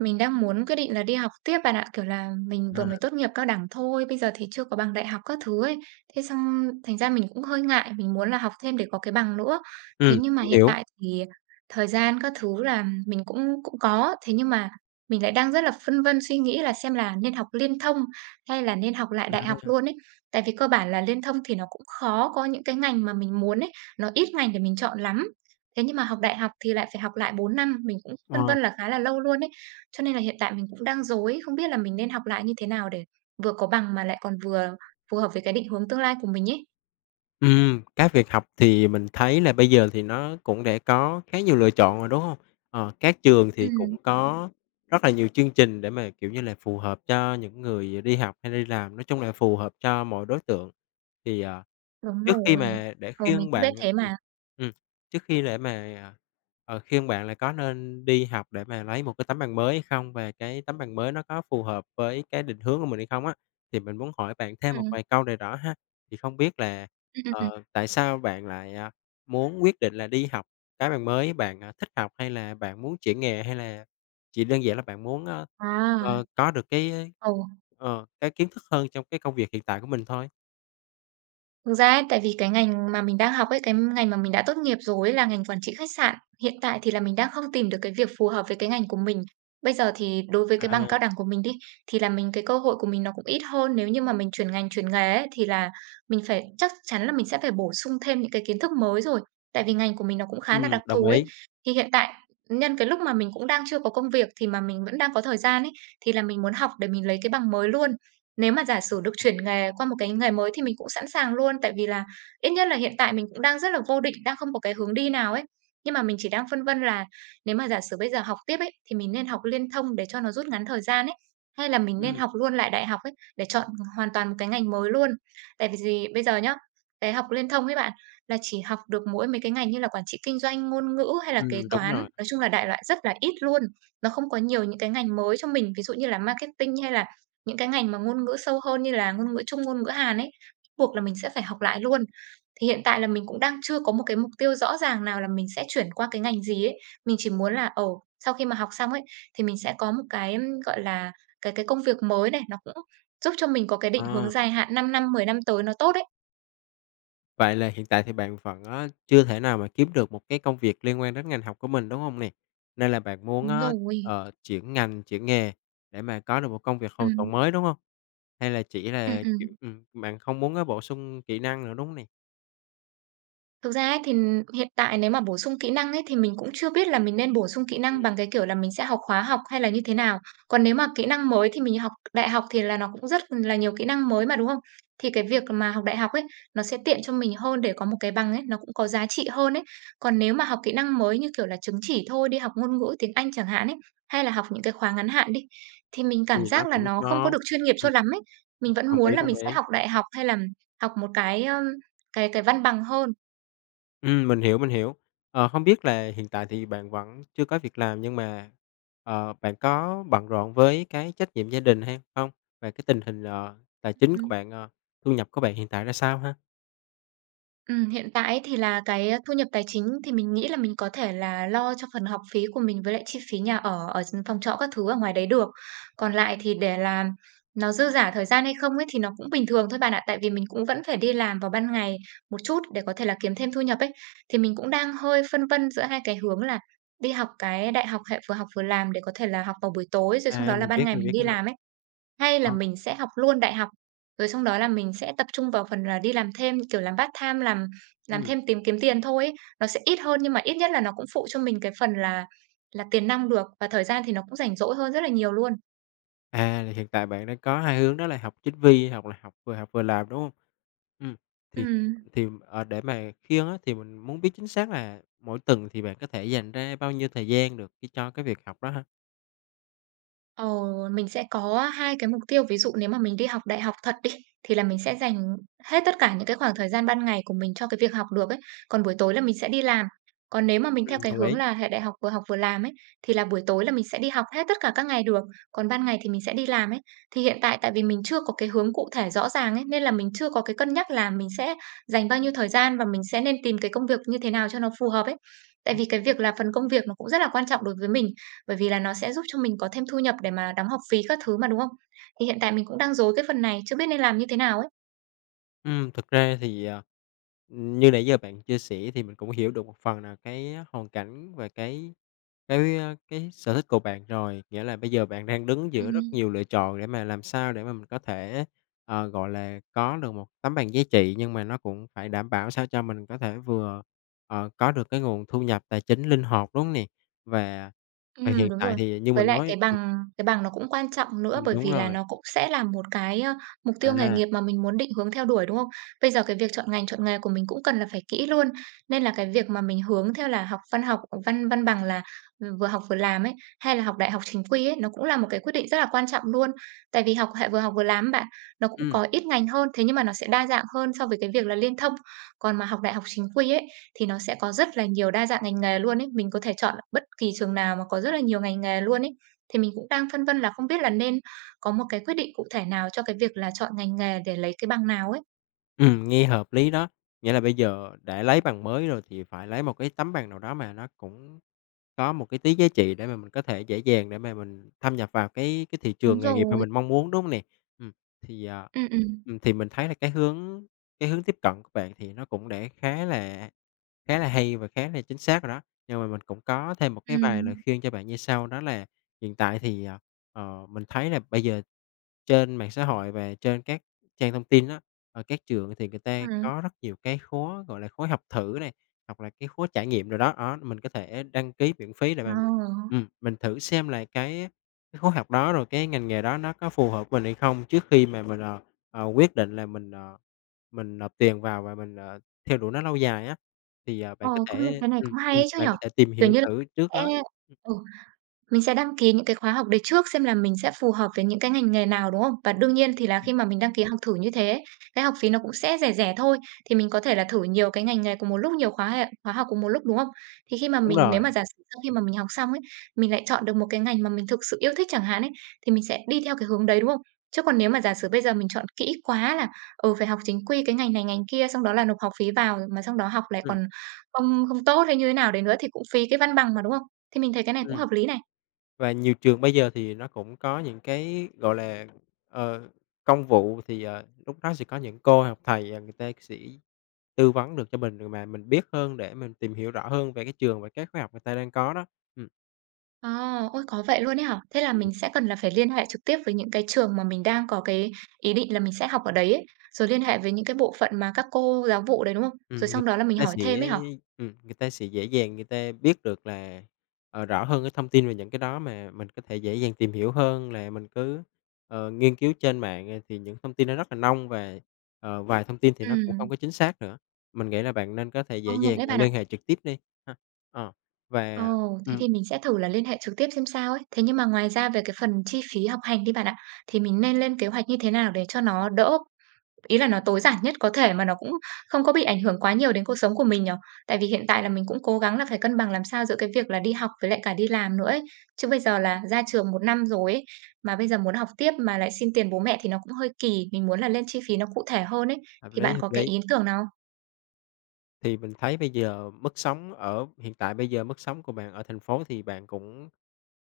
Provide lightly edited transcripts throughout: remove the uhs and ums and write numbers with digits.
Mình đang muốn quyết định là đi học tiếp bạn ạ, kiểu là, mình À, vừa mới tốt nghiệp cao đẳng thôi, bây giờ thì chưa có bằng đại học các thứ ấy. Thế xong thành ra mình cũng hơi ngại, mình muốn là học thêm để có cái bằng nữa. Thế ừm, nhưng mà mình hiện hiểu. tại thì thời gian các thứ là mình cũng cũng có, thế nhưng mà mình lại đang rất là phân vân suy nghĩ là xem là nên học liên thông hay là nên học lại đại học À, luôn ấy. Tại vì cơ bản là liên thông thì nó cũng khó có những cái ngành mà mình muốn ấy, nó ít ngành để mình chọn lắm. Thế nhưng mà học đại học thì lại phải học lại 4 năm, mình cũng phân ờ, vân là khá là lâu luôn ấy. Cho nên là hiện tại mình cũng đang rối, không biết là mình nên học lại như thế nào để vừa có bằng mà lại còn vừa phù hợp với cái định hướng tương lai của mình ấy. Cái việc học thì mình thấy là bây giờ thì nó cũng đã có khá nhiều lựa chọn rồi, đúng hông? Ờ, các trường thì Ừm, cũng có rất là nhiều chương trình để mà, kiểu như là, phù hợp cho những người đi học hay đi làm, nói chung là phù hợp cho mọi đối tượng. Thì, ờ đúng Trước khi rồi. mà để Ừ, mình khuyên cũng bạn biết thế ừm, mà. ừm, trước khi để mà, khuyên bạn là có nên đi học để mà lấy một cái tấm bằng mới hay không, và cái tấm bằng mới nó có phù hợp với cái định hướng của mình hay không á, thì mình muốn hỏi bạn thêm một Ừm, vài câu nào đó ha. Thì không biết là, ừm, ừm, ừm. Tại sao bạn lại, muốn quyết định là đi học cái bằng mới? Bạn, thích học hay là bạn muốn chuyển nghề, hay là chỉ đơn giản là bạn muốn, À, có được cái, ừ. Cái kiến thức hơn trong cái công việc hiện tại của mình thôi? Thực ra ấy, tại vì cái ngành mà mình đang học ấy, cái ngành mà mình đã tốt nghiệp rồi ấy là ngành quản trị khách sạn. Hiện tại thì là mình đang không tìm được cái việc phù hợp với cái ngành của mình. Bây giờ thì đối với À, cái bằng cao đẳng của mình đi, thì là mình cái cơ hội của mình nó cũng ít hơn. Nếu như mà mình chuyển ngành, chuyển nghề ấy, thì là mình phải chắc chắn là mình sẽ phải bổ sung thêm những cái kiến thức mới rồi. Tại vì ngành của mình nó cũng khá là đặc đồng thù ấy. ý. Thì hiện tại nhân cái lúc mà mình cũng đang chưa có công việc thì mà mình vẫn đang có thời gian ấy, thì là mình muốn học để mình lấy cái bằng mới luôn. Nếu mà giả sử được chuyển nghề qua một cái nghề mới thì mình cũng sẵn sàng luôn, tại vì là ít nhất là hiện tại mình cũng đang rất là vô định, đang không có cái hướng đi nào ấy. Nhưng mà mình chỉ đang phân vân là nếu mà giả sử bây giờ học tiếp ấy, thì mình nên học liên thông để cho nó rút ngắn thời gian ấy, hay là mình nên Ừm, học luôn lại đại học ấy, để chọn hoàn toàn một cái ngành mới luôn. Tại vì gì? Bây giờ nhá, cái học liên thông ấy bạn, là chỉ học được mỗi mấy cái ngành như là quản trị kinh doanh, ngôn ngữ hay là kế đúng toán, rồi. nói chung là đại loại rất là ít luôn. Nó không có nhiều những cái ngành mới cho mình, ví dụ như là marketing hay là những cái ngành mà ngôn ngữ sâu hơn như là ngôn ngữ Trung, ngôn ngữ Hàn ấy, buộc là mình sẽ phải học lại luôn. Thì hiện tại là mình cũng đang chưa có một cái mục tiêu rõ ràng nào là mình sẽ chuyển qua cái ngành gì ấy. Mình chỉ muốn là, ồ sau khi mà học xong ấy, thì mình sẽ có một cái, gọi là, cái công việc mới này, nó cũng giúp cho mình có cái định Ờ, hướng dài hạn 5 năm, 10 năm tới nó tốt ấy. vậy là hiện tại thì bạn vẫn, á, chưa thể nào mà kiếm được một cái công việc liên quan đến ngành học của mình, đúng hông nè? Nên là bạn muốn Đúng á, rồi. Chuyển ngành, chuyển nghề để mà có được một công việc Ừ, hoàn toàn mới, đúng hông? Hay là chỉ ừ, là, kiểu ừm. Bạn không muốn á bổ sung kỹ năng nữa, đúng hông nè? Thực ra ấy thì hiện tại nếu mà bổ sung kỹ năng ấy thì mình cũng chưa biết là mình nên bổ sung kỹ năng Ừm, bằng cái kiểu là mình sẽ học khóa học hay là như thế nào. Còn nếu mà kỹ năng mới thì mình học đại học thì là nó cũng rất là nhiều kỹ năng mới mà, đúng không? Thì cái việc mà học đại học ấy, nó sẽ tiện cho mình hơn để có một cái bằng ấy, nó cũng có giá trị hơn ấy. Còn nếu mà học kỹ năng mới như kiểu là chứng chỉ thôi, đi học ngôn ngữ tiếng Anh chẳng hạn ấy, hay là học những cái khóa ngắn hạn đi, thì mình cảm thì nó giác là cũng nó không có có được chuyên nghiệp ừm, cho lắm ấy. Mình vẫn đồng muốn ý, là đồng mình ý. sẽ học đại học hay là học một cái, ơ, cái văn bằng hơn. Ừm, mình hiểu. Ờ, hông biết là hiện tại thì bạn vẫn chưa có việc làm nhưng mà, bạn có bận rộn với cái trách nhiệm gia đình hay không? Và cái tình hình, tài chính Ừm, của bạn, thu nhập của bạn hiện tại ra sao ha? Hiện tại thì là cái, ờ, thu nhập tài chính thì mình nghĩ là mình có thể là lo cho phần học phí của mình với lại chi phí nhà ở ở phòng trọ các thứ ở ngoài đấy được. Còn lại thì để làm nó dư giả thời gian hay không ấy thì nó cũng bình thường thôi bạn ạ, tại vì mình cũng vẫn phải đi làm vào ban ngày một chút để có thể là kiếm thêm thu nhập ấy. Thì mình cũng đang hơi phân vân giữa hai cái hướng là đi học cái đại học hệ vừa học vừa làm để có thể là học vào buổi tối, rồi sau À, đó là mình ban biết, ngày mình mình biết đi cái đó. làm ấy, hay là Ờ, mình sẽ học luôn đại học. Rồi xong đó là mình sẽ tập trung vào phần là đi làm thêm, kiểu, làm part-time, làm ừm, thêm tìm kiếm tiền thôi ấy. Nó sẽ ít hơn nhưng mà ít nhất là nó cũng phụ cho mình cái phần là tiền nong được và thời gian thì nó cũng rảnh rỗi hơn rất là nhiều luôn. Là hiện tại bạn đang có hai hướng đó là học chính quy hoặc là học vừa làm, đúng hông? Ừm, thì Ừm. thì, để mà khiêng á, thì mình muốn biết chính xác là mỗi tuần thì bạn có thể dành ra bao nhiêu thời gian được cái cho cái việc học đó ha? Ờ, mình sẽ có hai cái mục tiêu, ví dụ nếu mà mình đi học đại học thật đi, thì là mình sẽ dành hết tất cả những cái khoảng thời gian ban ngày của mình cho cái việc học được ấy, còn buổi tối là mình sẽ đi làm. Còn nếu mà mình theo cái Đồng hướng ý. là hệ đại học vừa làm ấy, thì là buổi tối là mình sẽ đi học hết tất cả các ngày được, còn ban ngày thì mình sẽ đi làm ấy. Thì hiện tại tại vì mình chưa có cái hướng cụ thể rõ ràng ấy, nên là mình chưa có cái cân nhắc là mình sẽ dành bao nhiêu thời gian và mình sẽ nên tìm cái công việc như thế nào cho nó phù hợp ấy. Tại vì cái việc là phần công việc nó cũng rất là quan trọng đối với mình, bởi vì là nó sẽ giúp cho mình có thêm thu nhập để mà đóng học phí các thứ mà, đúng không? Thì hiện tại mình cũng đang rối cái phần này, chưa biết nên làm như thế nào ấy. Thực ra thì, như nãy giờ bạn chia sẻ thì mình cũng hiểu được một phần là cái hoàn cảnh và cái, cái sở thích của bạn rồi. Nghĩa là bây giờ bạn đang đứng giữa rất Ừm. nhiều lựa chọn để mà làm sao để mà mình có thể, gọi là, có được một tấm bằng giá trị, nhưng mà nó cũng phải đảm bảo sao cho mình có thể vừa, có được cái nguồn thu nhập tài chính linh hoạt, đúng hông nè? Và và hiện Đúng tại rồi. thì như Với mình lại nói cái bằng cái bằng nó cũng quan trọng nữa, bởi đúng vì là rồi, nó cũng sẽ là một cái, ơ, mục tiêu nghề à, nghiệp mà mình muốn định hướng theo đuổi, đúng không? Bây giờ cái việc chọn ngành, chọn nghề của mình cũng cần là phải kỹ luôn, nên là cái việc mà mình hướng theo là học văn văn bằng là, ừ, vừa học vừa làm ấy, hay là học đại học chính quy ấy, nó cũng là một cái quyết định rất là quan trọng luôn. Tại vì học hệ vừa học vừa làm bạn, nó cũng ừm. có ít ngành hơn, thế nhưng mà nó sẽ đa dạng hơn so với cái việc là liên thông. Còn mà học đại học chính quy ấy, thì nó sẽ có rất là nhiều đa dạng ngành nghề luôn ấy. Mình có thể chọn bất kỳ trường nào mà có rất là nhiều ngành nghề luôn ấy. Thì mình cũng đang phân vân là không biết là nên có một cái quyết định cụ thể nào cho cái việc là chọn ngành nghề để lấy cái bằng nào ấy. Nghe hợp lý đó. Nghĩa là bây giờ để lấy bằng mới rồi thì phải lấy một cái tấm bằng nào đó mà nó cũng có một cái tí giá trị để mà mình có thể dễ dàng để mà mình thâm nhập vào cái thị trường Đúng nghề nghiệp mà rồi. mình mong muốn, đúng hông nè? Ừm, thì, à, Ừ, ừ, thì mình thấy là cái hướng tiếp cận của bạn thì nó cũng đã khá là hay và khá là chính xác rồi đó. Nhưng mà mình cũng có thêm một ừ, cái vài lời khuyên cho bạn như sau, đó là hiện tại thì, mình thấy là bây giờ trên mạng xã hội và trên các trang thông tin á, ở các trường thì người ta ừm. có rất nhiều cái khóa, gọi là, khối học thử nè, hoặc là cái khóa trải nghiệm rồi đó, đó, mình có thể đăng ký miễn phí để Ờ, mà mình thử xem là cái khóa học đó, rồi cái ngành nghề đó nó có phù hợp với mình hay không trước khi mà mình, quyết định là mình, mình nộp tiền vào và mình, theo đuổi nó lâu dài á. Thì, ờ, ờ, công nhận cái này cũng hay ấy chứ bạn nhở. có thể tìm Kiểu hiểu như là thử trước sẽ, đó. Ừm, ừ. Mình sẽ đăng ký những cái khóa học đấy trước xem là mình sẽ phù hợp với những cái ngành nghề nào, đúng không? Và đương nhiên thì là khi mà mình đăng ký học thử như thế, cái học phí nó cũng sẽ rẻ rẻ thôi, thì mình có thể là thử nhiều cái ngành nghề cùng một lúc, nhiều khóa học cùng một lúc, đúng không? Thì khi mà đúng mình nếu rồi, mà giả sử sau khi mà mình học xong ấy, mình lại chọn được một cái ngành mà mình thực sự yêu thích chẳng hạn ấy, thì mình sẽ đi theo cái hướng đấy, đúng không? Chứ còn nếu mà giả sử bây giờ mình chọn kỹ quá là, phải học chính quy cái ngành này ngành kia, xong đó là nộp học phí vào, mà xong đó học lại ừm, còn không không tốt hay như thế nào đấy nữa thì cũng phí cái văn bằng mà, đúng không? Thì mình thấy cái này cũng ừm, hợp lý này. và nhiều trường bây giờ thì nó cũng có những cái, gọi là, ờ, công vụ thì, lúc đó sẽ có những cô hoặc thầy, người ta sẽ tư vấn được cho mình rồi mà mình biết hơn để mình tìm hiểu rõ hơn về cái trường và các khóa học người ta đang có đó. Ừm, Ờ, ôi, có vậy luôn ấy hả? Thế là Ừm. mình sẽ cần là phải liên hệ trực tiếp với những cái trường mà mình đang có cái ý định là mình sẽ học ở đấy ấy, rồi liên hệ với những cái bộ phận mà các cô giáo vụ đấy, đúng không? Rồi ừm, người sau đó là mình ta hỏi sẽ thêm ấy hả? Người ta sẽ dễ dàng người ta biết được là, rõ hơn cái thông tin về những cái đó mà mình có thể dễ dàng tìm hiểu hơn là mình cứ, nghiên cứu trên mạng, thì những thông tin nó rất là nông và, vài thông tin thì Ừ, nó cũng không có chính xác nữa. Mình nghĩ là bạn nên có thể dễ công nhận dàng, đấy bạn ạ. liên hệ trực tiếp đi ha. Ờ, Ờ, và thế ừm, thì mình sẽ thử là liên hệ trực tiếp xem sao ấy. Thế nhưng mà ngoài ra về cái phần chi phí học hành đi bạn ạ, thì mình nên lên kế hoạch như thế nào để cho nó đỡ. Ý là nó tối giản nhất có thể mà nó cũng không có bị ảnh hưởng quá nhiều đến cuộc sống của mình nhỉ? Tại vì hiện tại là mình cũng cố gắng là phải cân bằng làm sao giữa cái việc là đi học với lại cả đi làm nữa ấy. Chứ bây giờ là ra trường 1 năm rồi ấy, mà bây giờ muốn học tiếp mà lại xin tiền bố mẹ thì nó cũng hơi kỳ, mình muốn là lên chi phí nó cụ thể hơn ấy. hợp Thì lý, bạn hợp có cái lý. ý tưởng nào không? Thì mình thấy bây giờ mức sống ở hiện tại bây giờ mức sống của bạn ở thành phố thì bạn cũng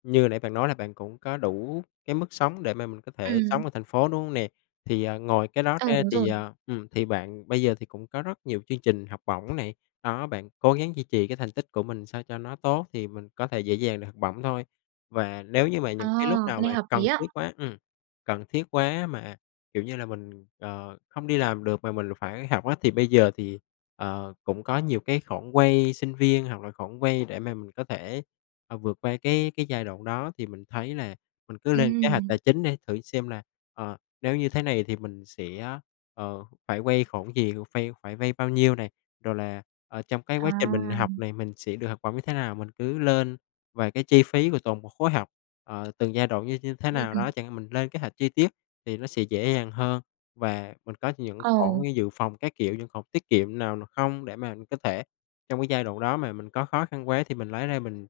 như nãy bạn nói là bạn cũng có đủ cái mức sống để mà mình có thể sống Ừm, ở thành phố, đúng không nè? Thì, ngoài cái đó ừ, ra đúng thì, rồi. Thì bạn bây giờ thì cũng có rất nhiều chương trình học bổng này, đó, bạn cố gắng duy trì cái thành tích của mình sao cho nó tốt thì mình có thể dễ dàng được học bổng thôi. Và nếu như mà Ờ, những cái lúc nào cái mà này hợp cần lý á. thiết quá ừm, cần thiết quá mà, kiểu như là, mình, không đi làm được mà mình phải học á, thì bây giờ thì ờ, cũng có nhiều cái khoản vay sinh viên hoặc là khoản vay để mà mình có thể, vượt qua cái giai đoạn đó thì mình thấy là mình cứ Ừ, lên kế hoạch tài chính để thử xem là, nếu như thế này thì mình sẽ, phải vay khoản gì, phải phải vay bao nhiêu này, rồi là, trong cái quá trình mình à, học này mình sẽ được học bổng như thế nào, mình cứ lên về cái chi phí của toàn bộ khối học, từng giai đoạn như như thế ừm, nào đó ừm, chẳng hạn, mình lên kế hoạch chi tiết thì nó sẽ dễ dàng hơn. Và mình có những sổ ồ, dự phòng các kiểu, những khoản tiết kiệm nào n không để mà mình có thể trong cái giai đoạn đó mà mình có khó khăn quá thì mình lấy ra mình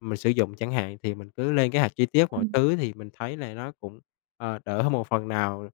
mình sử dụng chẳng hạn, thì mình cứ lên kế hoạch chi tiết mọi ừm. thứ thì mình thấy là nó cũng, đỡ hơn một phần nào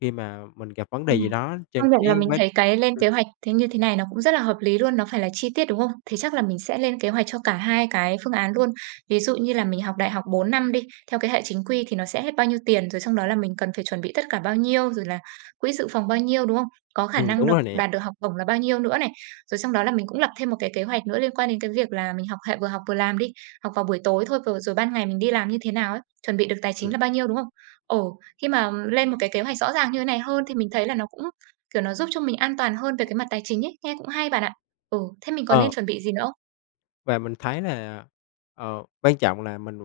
khi mà mình gặp vấn đề Ừm, gì đó trên công nhận là cái mình quá thấy cái lên ừm, kế hoạch thế như thế này nó cũng rất là hợp lý luôn, nó phải là chi tiết, đúng không? Thế chắc là mình sẽ lên kế hoạch cho cả hai cái phương án luôn. Ví dụ như là mình học đại học 4 năm đi, theo cái hệ chính quy thì nó sẽ hết bao nhiêu tiền, rồi trong đó là mình cần phải chuẩn bị tất cả bao nhiêu, rồi là quỹ dự phòng bao nhiêu, đúng không? Có khả năng đúng được rồi nè, đạt được học bổng là bao nhiêu nữa này. Rồi trong đó là mình cũng lập thêm một cái kế hoạch nữa liên quan đến cái việc là mình học hệ vừa học vừa làm đi, học vào buổi tối thôi, rồi rồi ban ngày mình đi làm như thế nào ấy, chuẩn bị được tài chính ừm. là bao nhiêu, đúng không? Ồ. Khi mà lên một cái kế hoạch rõ ràng như thế này hơn thì mình thấy là nó cũng, kiểu, nó giúp cho mình an toàn hơn về cái mặt tài chính ấy, nghe cũng hay bạn ạ. Ừ, thế mình có Ờ. nên chuẩn bị gì nữa không? Và mình thấy là, quan trọng là mình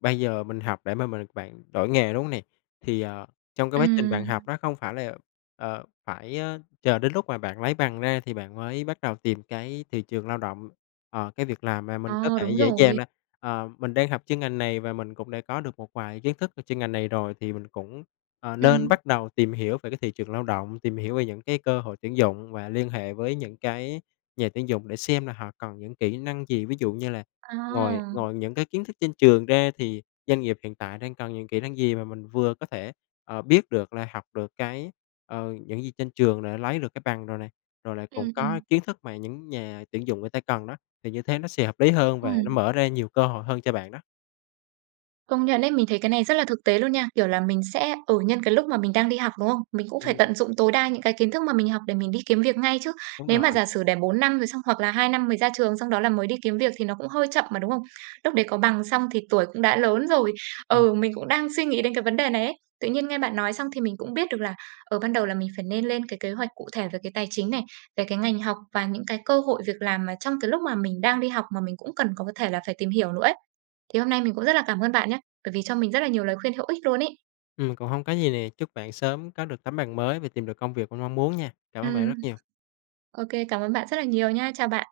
bây giờ mình học để mà mình bạn đổi nghề, đúng hông nè? Thì, trong cái quá trình bạn học Ừm, đó không phải là, phải, chờ đến lúc mà bạn lấy bằng ra thì bạn mới bắt đầu tìm cái thị trường lao động, cái việc làm mà mình có ờ, thể đúng dễ dàng rồi. là, mình đang học chuyên ngành này và mình cũng đã có được một vài kiến thức về chuyên ngành này rồi thì mình cũng ờ, nên Ừm, bắt đầu tìm hiểu về cái thị trường lao động, tìm hiểu về những cái cơ hội tuyển dụng và liên hệ với những cái nhà tuyển dụng để xem là họ cần những kỹ năng gì. Ví dụ như là ngoài à, ngoài những cái kiến thức trên trường ra thì doanh nghiệp hiện tại đang cần những kỹ năng gì mà mình vừa có thể, biết được là học được cái, những gì trên trường để lấy được cái bằng rồi này, rồi lại cũng ừm, có ừm, kiến thức mà những nhà tuyển dụng người ta cần đó, thì như thế nó sẽ hợp lý hơn và nó ừm. mở ra nhiều cơ hội hơn cho bạn đó. Công nhận đấy, mình thấy cái này rất là thực tế luôn nha. Kiểu là mình sẽ ở nhân cái lúc mà mình đang đi học, đúng không? Mình cũng phải Ừm, tận dụng tối đa những cái kiến thức mà mình học để mình đi kiếm việc ngay chứ. đúng Nếu mà rồi. giả sử để 4 năm rồi xong hoặc là 2 năm mới ra trường xong đó là mới đi kiếm việc thì nó cũng hơi chậm mà, đúng không? Lúc đấy có bằng xong thì tuổi cũng đã lớn rồi. Ừm. Ừ, mình cũng đang suy nghĩ đến cái vấn đề này ấy. Tự nhiên nghe bạn nói xong thì mình cũng biết được là ở ban đầu là mình phải nên lên cái kế hoạch cụ thể về cái tài chính này, về cái ngành học và những cái cơ hội việc làm mà trong cái lúc mà mình đang đi học mà mình cũng cần có thể là phải tìm hiểu nữa ấy. Thì hôm nay mình cũng rất là cảm ơn bạn nhé bởi vì cho mình rất là nhiều lời khuyên hữu ích luôn ý. Cũng hông có gì nè, chúc bạn sớm có được tấm bằng mới và tìm được công việc mình mong muốn nha. Cảm ơn bạn Ừm, rất nhiều. ô cảm ơn bạn rất là nhiều nha. Chào bạn.